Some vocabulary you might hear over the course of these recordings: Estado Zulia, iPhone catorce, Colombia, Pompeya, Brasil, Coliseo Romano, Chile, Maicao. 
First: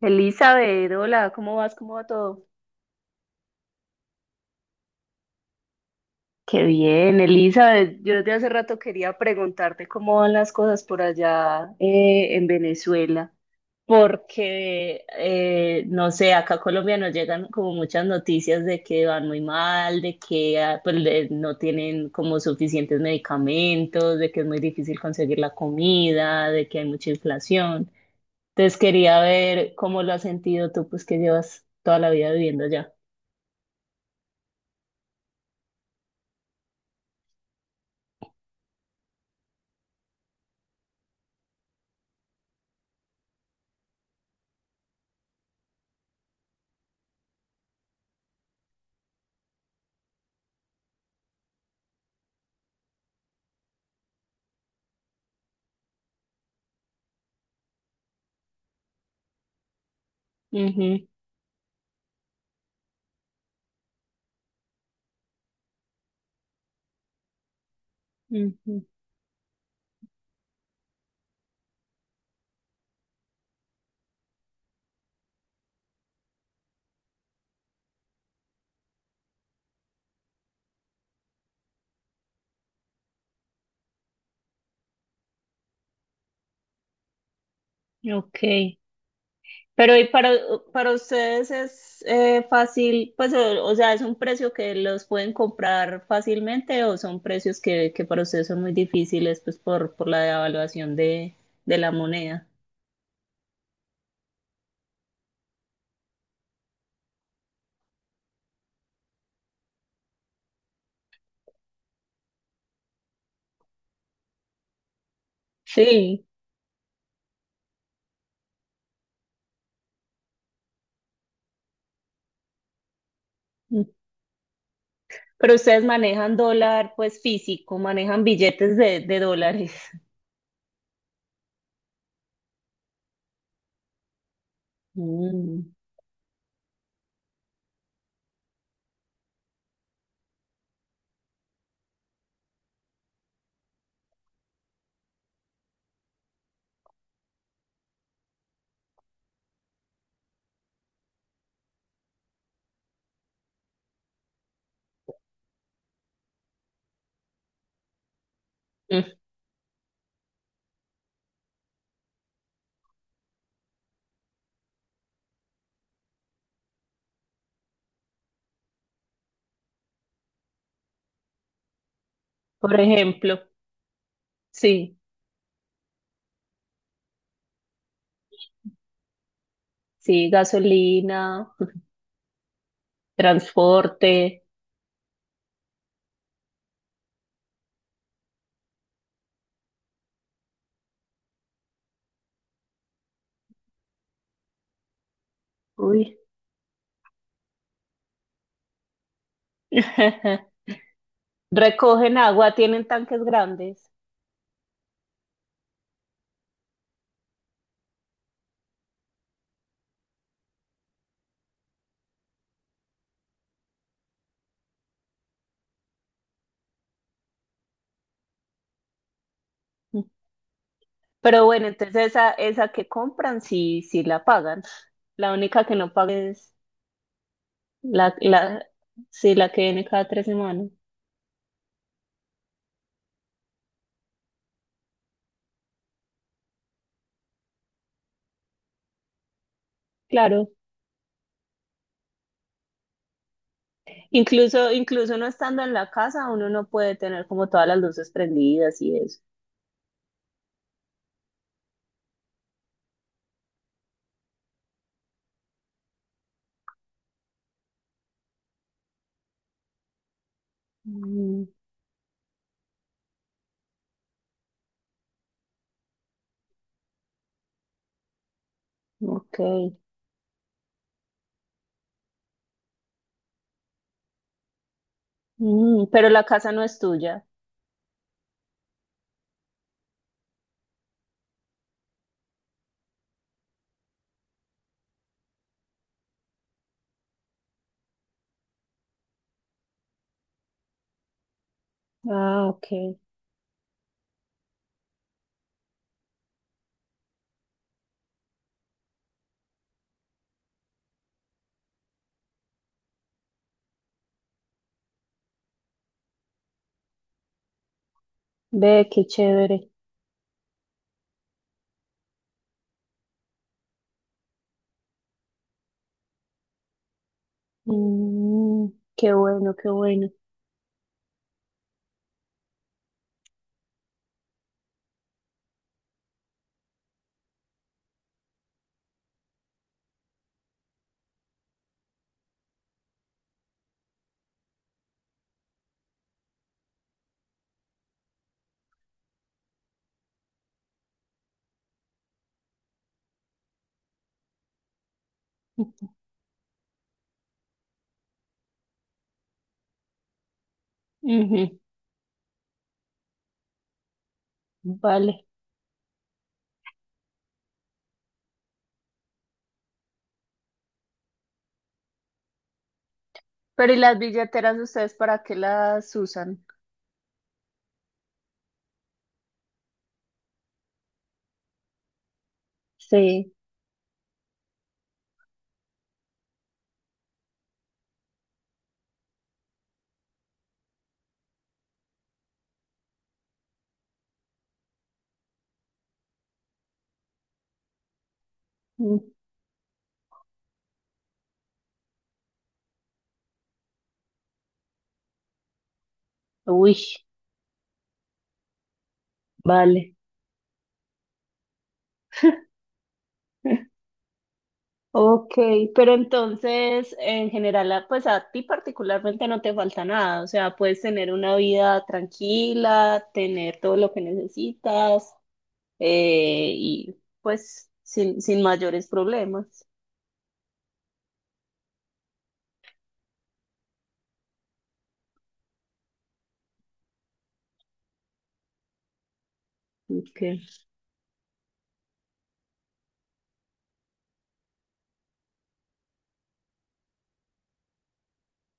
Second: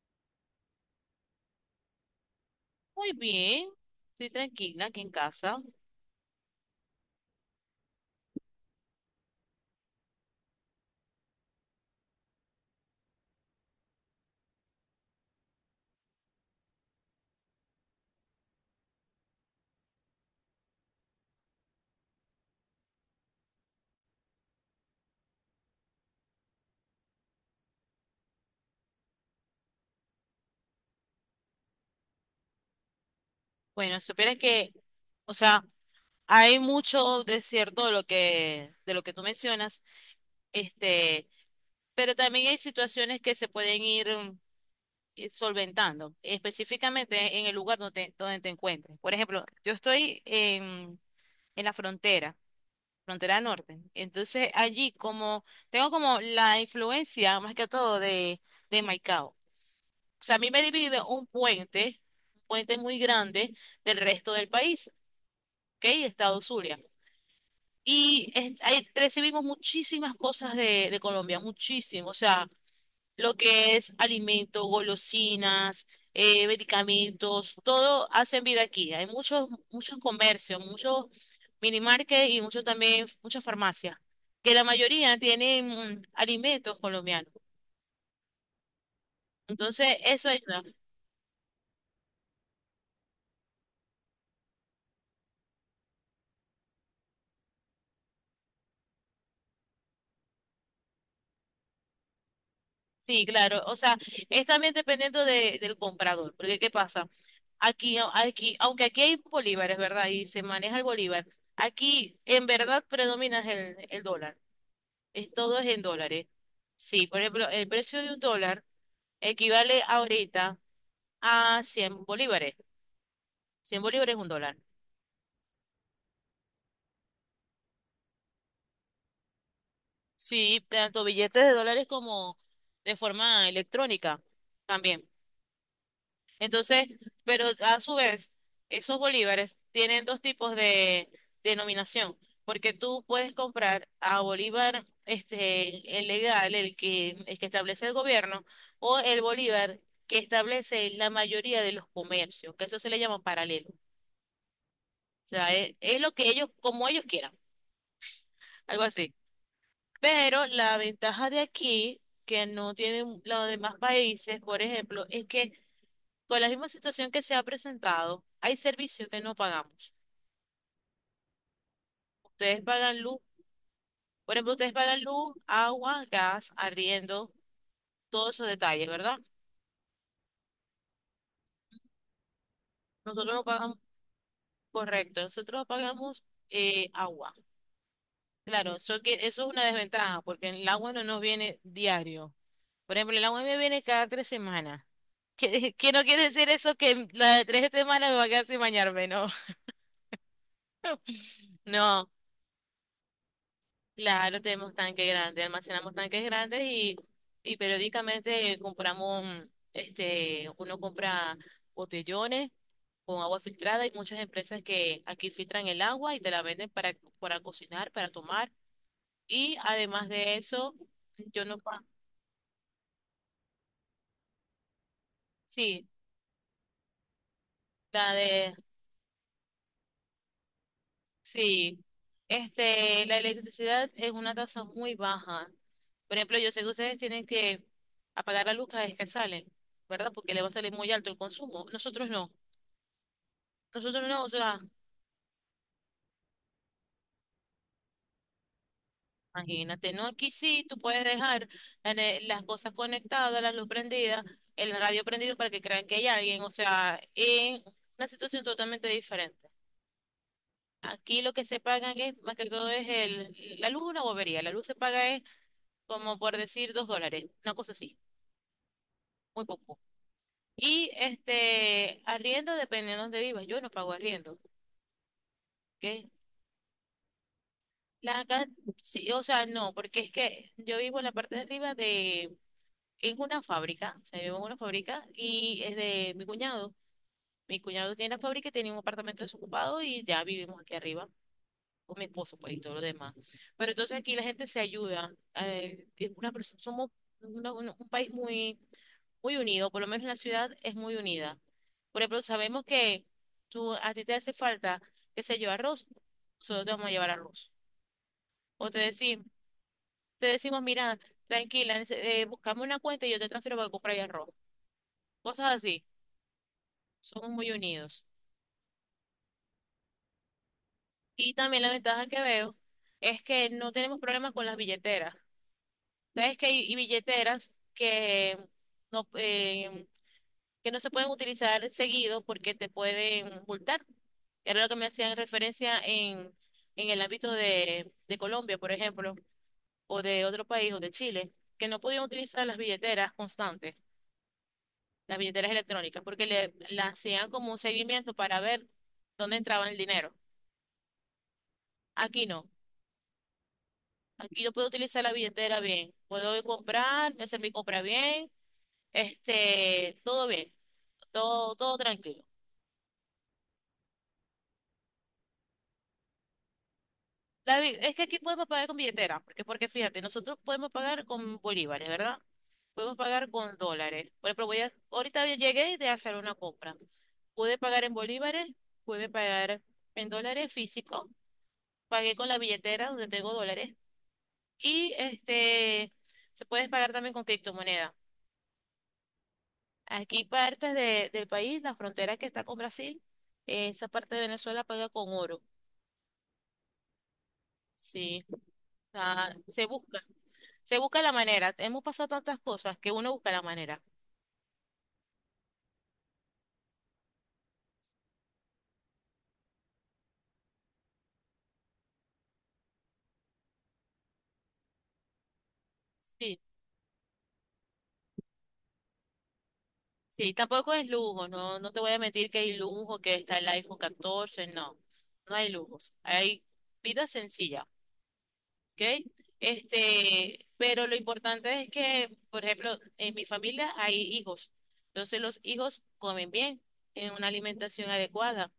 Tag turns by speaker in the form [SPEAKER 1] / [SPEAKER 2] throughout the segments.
[SPEAKER 1] Elizabeth, hola, ¿cómo vas? ¿Cómo va todo?
[SPEAKER 2] Muy bien, estoy tranquila aquí en casa.
[SPEAKER 1] Qué bien, Elizabeth. Yo desde hace rato quería preguntarte cómo van las cosas por allá en Venezuela, porque no sé, acá a Colombia nos llegan como muchas noticias de que van muy mal, de que pues, no tienen como suficientes medicamentos, de que es muy difícil conseguir la comida, de que hay mucha inflación. Entonces quería ver cómo lo has sentido tú, pues que llevas toda la vida viviendo allá.
[SPEAKER 2] Bueno, si supieras que, o sea, hay mucho de cierto de lo que tú mencionas, este, pero también hay situaciones que se pueden ir solventando, específicamente en el lugar donde te encuentres. Por ejemplo, yo estoy en la frontera, frontera norte. Entonces, allí como, tengo como la influencia, más que todo, de Maicao. O sea, a mí me divide un puente muy grande del resto del país, ¿ok? Estado Zulia. Y
[SPEAKER 1] Ujú.
[SPEAKER 2] ahí recibimos muchísimas cosas de Colombia, muchísimo. O sea, lo que es alimento, golosinas, medicamentos, todo hacen vida aquí. Hay muchos comercios, muchos minimarket y muchos también, muchas farmacias, que la mayoría tienen alimentos colombianos.
[SPEAKER 1] Ok,
[SPEAKER 2] Entonces,
[SPEAKER 1] pero
[SPEAKER 2] eso ayuda.
[SPEAKER 1] para ustedes es fácil, pues o sea, es un precio que los pueden comprar fácilmente o son precios que para ustedes son muy difíciles pues por la devaluación de la moneda.
[SPEAKER 2] Sí, claro. O sea, es también dependiendo del comprador. Porque, ¿qué pasa? Aunque aquí hay bolívares, ¿verdad? Y se maneja el bolívar. Aquí, en verdad, predomina el dólar. Todo es en
[SPEAKER 1] Sí.
[SPEAKER 2] dólares. Sí, por ejemplo, el precio de un dólar equivale ahorita a 100 bolívares. 100
[SPEAKER 1] Mm,
[SPEAKER 2] bolívares es un dólar.
[SPEAKER 1] pero ustedes manejan dólar pues físico, manejan billetes de dólares.
[SPEAKER 2] Sí, tanto billetes de dólares como de forma electrónica también.
[SPEAKER 1] Mm.
[SPEAKER 2] Entonces, pero a su vez, esos bolívares tienen dos tipos de denominación, porque tú puedes comprar a bolívar este el legal, el que establece el gobierno, o el bolívar que establece la mayoría de los comercios, que eso se le llama paralelo. O sea, es lo que ellos, como ellos quieran, algo así.
[SPEAKER 1] Mm.
[SPEAKER 2] Pero la ventaja de aquí, que no tienen los demás países, por ejemplo, es que con la misma situación que se ha presentado, hay servicios que no pagamos. Ustedes
[SPEAKER 1] Por
[SPEAKER 2] pagan luz,
[SPEAKER 1] ejemplo,
[SPEAKER 2] por ejemplo, ustedes
[SPEAKER 1] sí,
[SPEAKER 2] pagan luz, agua, gas, arriendo, todos esos detalles, ¿verdad?
[SPEAKER 1] sí, gasolina,
[SPEAKER 2] Nosotros no pagamos,
[SPEAKER 1] transporte.
[SPEAKER 2] correcto, nosotros pagamos agua. Claro, eso es una desventaja, porque el agua no nos viene diario. Por ejemplo, el agua me viene cada 3 semanas. Que no
[SPEAKER 1] Uy.
[SPEAKER 2] quiere decir eso que las de 3 semanas me va a quedar sin bañarme, no. No,
[SPEAKER 1] Recogen agua, tienen tanques grandes.
[SPEAKER 2] claro, tenemos tanques grandes, almacenamos tanques grandes y periódicamente compramos, uno compra botellones con agua filtrada. Hay muchas empresas que aquí filtran el agua y te la venden para cocinar, para tomar. Y además de eso,
[SPEAKER 1] Pero
[SPEAKER 2] yo no,
[SPEAKER 1] bueno, entonces esa que compran sí, sí la pagan. La única que
[SPEAKER 2] sí,
[SPEAKER 1] no paga es la,
[SPEAKER 2] la de,
[SPEAKER 1] la, sí, la que viene cada 3 semanas.
[SPEAKER 2] sí, la electricidad es una tasa muy baja. Por ejemplo, yo sé que ustedes tienen que apagar la luz cada vez que salen, ¿verdad? Porque le va
[SPEAKER 1] Claro.
[SPEAKER 2] a salir muy alto el consumo. Nosotros no, o sea,
[SPEAKER 1] Incluso, incluso no estando en la casa, uno no puede tener como todas las luces prendidas y eso.
[SPEAKER 2] imagínate, ¿no? Aquí sí, tú puedes dejar las cosas conectadas, la luz prendida, el radio prendido para que crean que hay alguien, o sea, es una situación totalmente diferente. Aquí lo que
[SPEAKER 1] Mm,
[SPEAKER 2] se pagan es, más que todo, la luz es una bobería, la luz se paga es como por decir $2, una cosa así.
[SPEAKER 1] ok.
[SPEAKER 2] Muy poco. Y arriendo dependiendo de dónde vivas, yo no pago arriendo,
[SPEAKER 1] Mm, pero
[SPEAKER 2] ¿ok?
[SPEAKER 1] la casa no es tuya.
[SPEAKER 2] Acá, sí, o sea, no, porque es que yo vivo en la parte de arriba de, en una fábrica, o sea, vivo en una fábrica y es de mi cuñado. Mi cuñado tiene la fábrica y tiene un apartamento desocupado y ya vivimos aquí arriba con mi esposo,
[SPEAKER 1] Ah,
[SPEAKER 2] pues, y
[SPEAKER 1] ok.
[SPEAKER 2] todo lo demás. Pero entonces aquí la gente se ayuda. Somos un país muy muy unido, por lo menos en la ciudad es muy unida. Por ejemplo, sabemos que tú, a ti te hace falta, qué sé yo, arroz, nosotros te vamos a llevar arroz. O te
[SPEAKER 1] Ve, qué
[SPEAKER 2] decimos,
[SPEAKER 1] chévere.
[SPEAKER 2] mira, tranquila, buscame una cuenta y yo te transfiero para que compres arroz. Cosas así, somos muy unidos.
[SPEAKER 1] Mm, qué bueno, qué bueno.
[SPEAKER 2] Y también la ventaja que veo es que no tenemos problemas con las billeteras. Sabes que hay y billeteras no, em, que no se pueden utilizar seguido porque te pueden multar. Era lo que me hacían referencia en el ámbito de Colombia, por ejemplo, o de otro país, o de Chile, que no podían utilizar las billeteras constantes, las billeteras electrónicas, porque la hacían como un seguimiento para ver dónde entraba el dinero.
[SPEAKER 1] Ujú.
[SPEAKER 2] Aquí no. Aquí yo puedo utilizar la
[SPEAKER 1] Vale.
[SPEAKER 2] billetera bien. Puedo ir a comprar, hacer mi compra bien, todo bien, todo tranquilo.
[SPEAKER 1] Pero ¿y las billeteras ustedes para qué las usan?
[SPEAKER 2] David, es que aquí podemos pagar con billetera, porque fíjate, nosotros podemos pagar con bolívares, ¿verdad? Podemos pagar
[SPEAKER 1] Sí.
[SPEAKER 2] con dólares. Por ejemplo, ahorita yo llegué de hacer una compra. Pude pagar en bolívares, pude pagar en dólares físicos, pagué con la billetera donde tengo dólares y se puede pagar también con criptomoneda.
[SPEAKER 1] Mm.
[SPEAKER 2] Aquí partes del país, la frontera que está con Brasil, esa parte de Venezuela paga con oro.
[SPEAKER 1] Uy,
[SPEAKER 2] Sí, o se
[SPEAKER 1] vale.
[SPEAKER 2] busca. Se busca la manera. Hemos pasado tantas cosas que uno busca la manera.
[SPEAKER 1] Ok, pero entonces en general, pues a ti particularmente no te falta nada, o sea, puedes tener una vida tranquila, tener todo lo que necesitas
[SPEAKER 2] Sí,
[SPEAKER 1] y pues sin mayores problemas.
[SPEAKER 2] sí, tampoco es lujo, no, no te voy a mentir que hay lujo, que está el iPhone 14 no, no hay lujos, hay vida sencilla, ¿ok?
[SPEAKER 1] Ok.
[SPEAKER 2] Pero lo importante es que, por ejemplo, en mi familia hay hijos, entonces los hijos comen bien, tienen una alimentación adecuada,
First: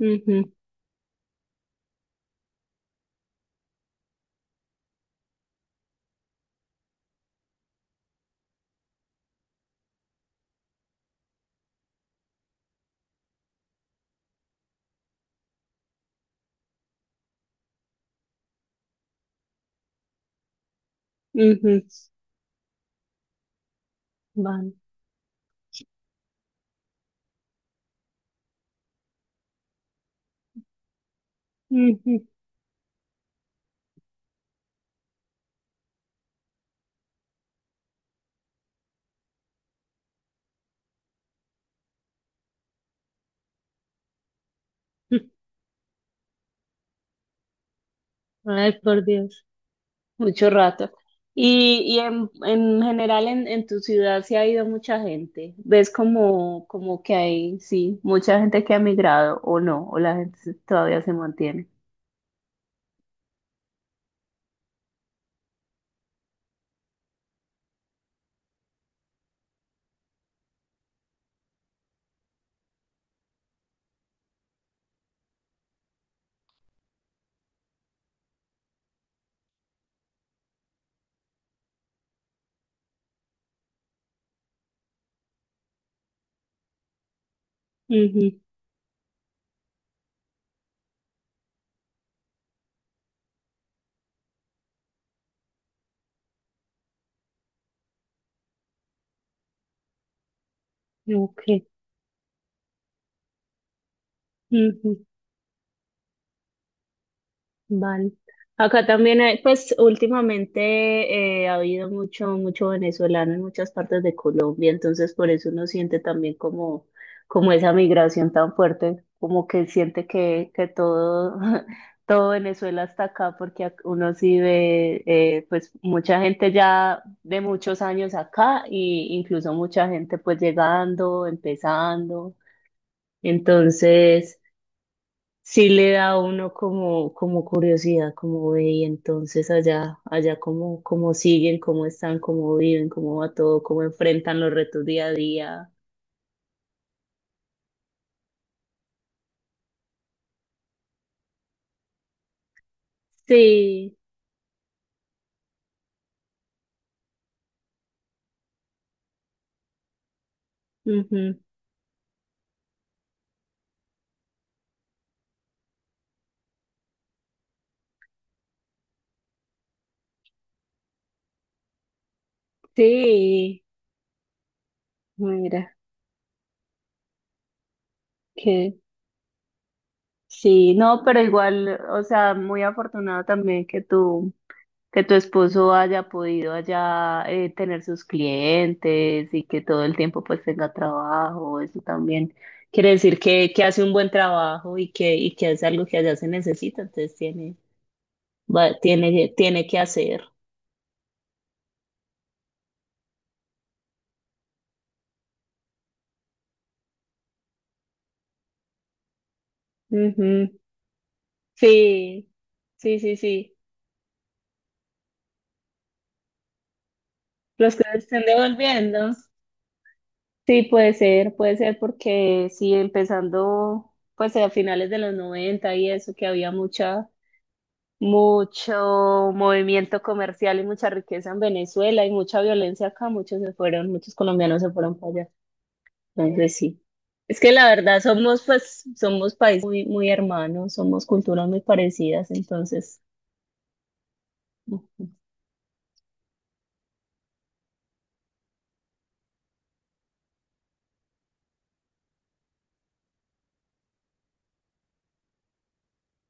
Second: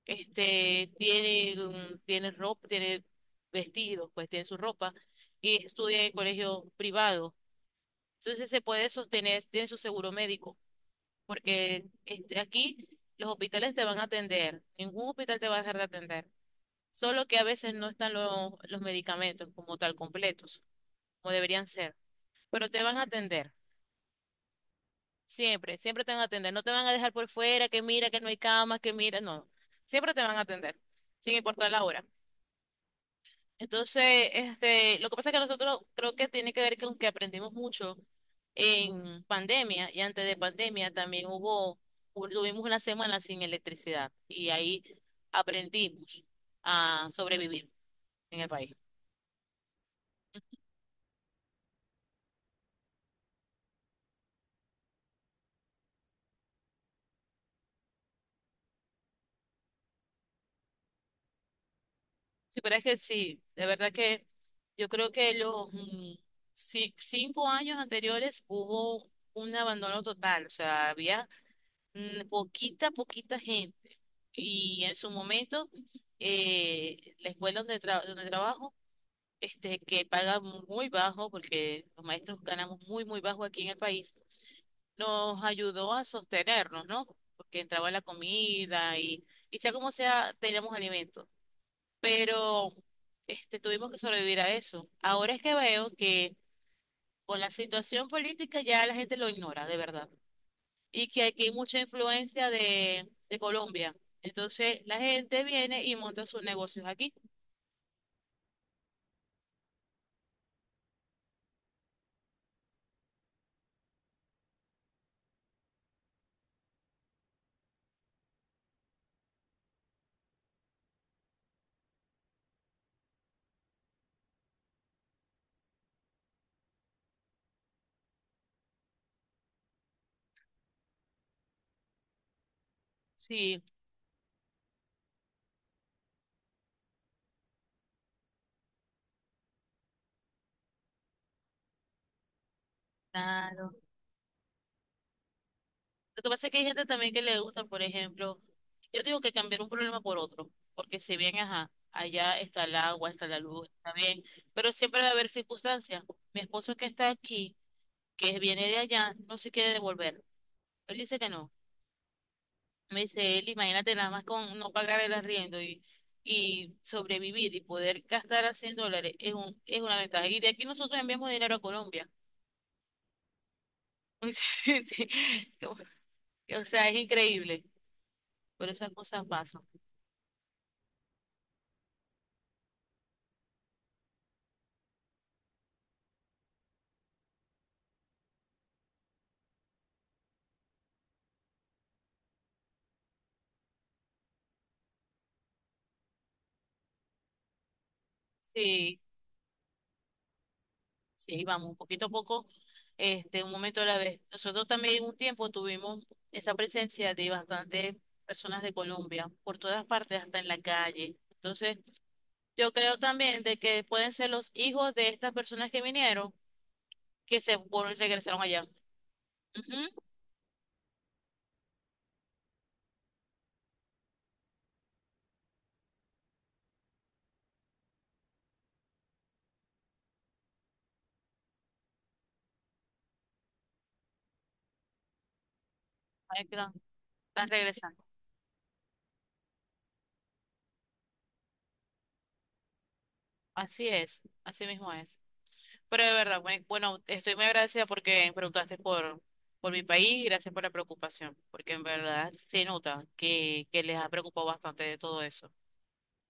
[SPEAKER 1] Ujú.
[SPEAKER 2] tienen ropa, tienen vestidos, pues tienen su ropa y estudian en colegio privado. Entonces se puede sostener, tiene su seguro médico, porque aquí los hospitales te van a atender, ningún hospital te va a dejar de atender, solo que a veces no están los medicamentos como tal completos, como deberían
[SPEAKER 1] Ujú.
[SPEAKER 2] ser, pero te van a atender,
[SPEAKER 1] Vale.
[SPEAKER 2] siempre, siempre te van a atender, no te van a dejar por fuera, que mira que no hay camas, que mira, no, siempre te van a atender, sin importar la hora.
[SPEAKER 1] Ujú.
[SPEAKER 2] Entonces, lo que pasa es que nosotros creo que tiene que ver con que aprendimos mucho en pandemia y antes de pandemia también tuvimos una semana sin electricidad y ahí aprendimos a sobrevivir en el país.
[SPEAKER 1] Ay, por Dios. Mucho rato. Y en general en tu ciudad se ha ido mucha gente. ¿Ves como que hay, sí, mucha gente que ha migrado o no? ¿O la gente todavía se mantiene?
[SPEAKER 2] Sí, pero es que sí, de verdad que yo creo que los 5 años anteriores hubo un abandono total, o sea, había poquita, poquita gente. Y en su momento, la escuela donde trabajo, que paga muy bajo, porque los maestros ganamos muy, muy bajo aquí en el país, nos ayudó a sostenernos, ¿no? Porque entraba la comida y sea como sea, teníamos alimentos. Pero tuvimos que sobrevivir a eso. Ahora es que veo que con la situación política ya la gente lo ignora, de verdad y
[SPEAKER 1] Ujú,
[SPEAKER 2] que aquí hay
[SPEAKER 1] ok.
[SPEAKER 2] mucha influencia de Colombia. Entonces
[SPEAKER 1] Ujú.
[SPEAKER 2] la gente viene y monta sus negocios aquí.
[SPEAKER 1] Vale. Acá también hay, pues últimamente ha habido mucho venezolano en muchas partes de Colombia, entonces por eso uno siente también como, como esa migración tan fuerte, como que siente que todo, todo Venezuela está acá, porque uno sí ve pues mucha gente ya de muchos años acá, e incluso mucha gente pues llegando, empezando.
[SPEAKER 2] Sí,
[SPEAKER 1] Entonces sí le da a uno como, como curiosidad, como ve, y entonces allá, allá cómo, cómo siguen, cómo están, cómo viven, cómo va todo,
[SPEAKER 2] claro.
[SPEAKER 1] cómo enfrentan los retos día a día.
[SPEAKER 2] Lo que pasa es que hay gente también que le gusta, por ejemplo, yo digo que cambiar un problema por otro, porque si bien, ajá, allá está el agua, está la luz, está
[SPEAKER 1] Sí,
[SPEAKER 2] bien, pero siempre va a haber circunstancias. Mi esposo que está aquí, que viene de allá, no se quiere devolver. Él dice que
[SPEAKER 1] ujú.
[SPEAKER 2] no. Me dice él, imagínate nada más con no pagar el arriendo y sobrevivir y poder gastar a $100 es una ventaja. Y de aquí nosotros enviamos dinero a Colombia.
[SPEAKER 1] Sí,
[SPEAKER 2] Sí, sí. Como-
[SPEAKER 1] mira,
[SPEAKER 2] O sea, es increíble, pero
[SPEAKER 1] que
[SPEAKER 2] esas cosas pasan.
[SPEAKER 1] sí, no, pero igual, o sea, muy afortunado también que tú. Que tu esposo haya podido allá tener sus clientes y que todo el tiempo pues tenga trabajo, eso también quiere decir que hace un buen trabajo y que hace algo que allá se necesita, entonces tiene,
[SPEAKER 2] Sí,
[SPEAKER 1] tiene, tiene que hacer.
[SPEAKER 2] sí, vamos, poquito a poco, un momento a la vez. Nosotros también un tiempo tuvimos esa presencia de bastantes personas de Colombia, por todas partes, hasta en
[SPEAKER 1] Ujú.
[SPEAKER 2] la calle. Entonces,
[SPEAKER 1] Sí,
[SPEAKER 2] yo creo
[SPEAKER 1] sí, sí,
[SPEAKER 2] también
[SPEAKER 1] sí.
[SPEAKER 2] de que pueden ser los hijos de estas personas que vinieron que
[SPEAKER 1] Los que se estén
[SPEAKER 2] regresaron allá.
[SPEAKER 1] devolviendo.
[SPEAKER 2] Ujú,
[SPEAKER 1] Sí, puede ser porque sí, empezando pues a finales de los 90 y eso que había mucha mucho movimiento comercial y mucha riqueza en Venezuela y mucha violencia acá, muchos se fueron, muchos colombianos se fueron para allá.
[SPEAKER 2] ahí
[SPEAKER 1] Entonces
[SPEAKER 2] quedan,
[SPEAKER 1] sí. Es
[SPEAKER 2] están
[SPEAKER 1] que la verdad
[SPEAKER 2] regresando.
[SPEAKER 1] somos pues, somos países muy, muy hermanos, somos culturas muy parecidas, entonces,
[SPEAKER 2] Así es, así mismo
[SPEAKER 1] ujú.
[SPEAKER 2] es. Pero de verdad, bueno, estoy muy agradecida porque preguntaste por mi país y gracias por la preocupación, porque en verdad se nota que les ha preocupado bastante de todo eso.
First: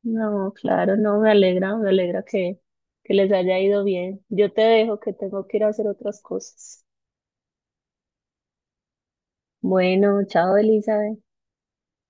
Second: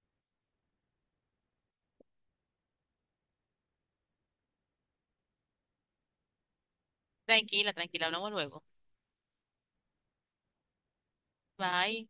[SPEAKER 1] No, claro, no, me alegra que les haya ido bien. Yo te dejo que tengo que ir a hacer otras cosas.
[SPEAKER 2] Tranquila, tranquila, hablamos luego.
[SPEAKER 1] Bueno, chao, Elizabeth.
[SPEAKER 2] Bye.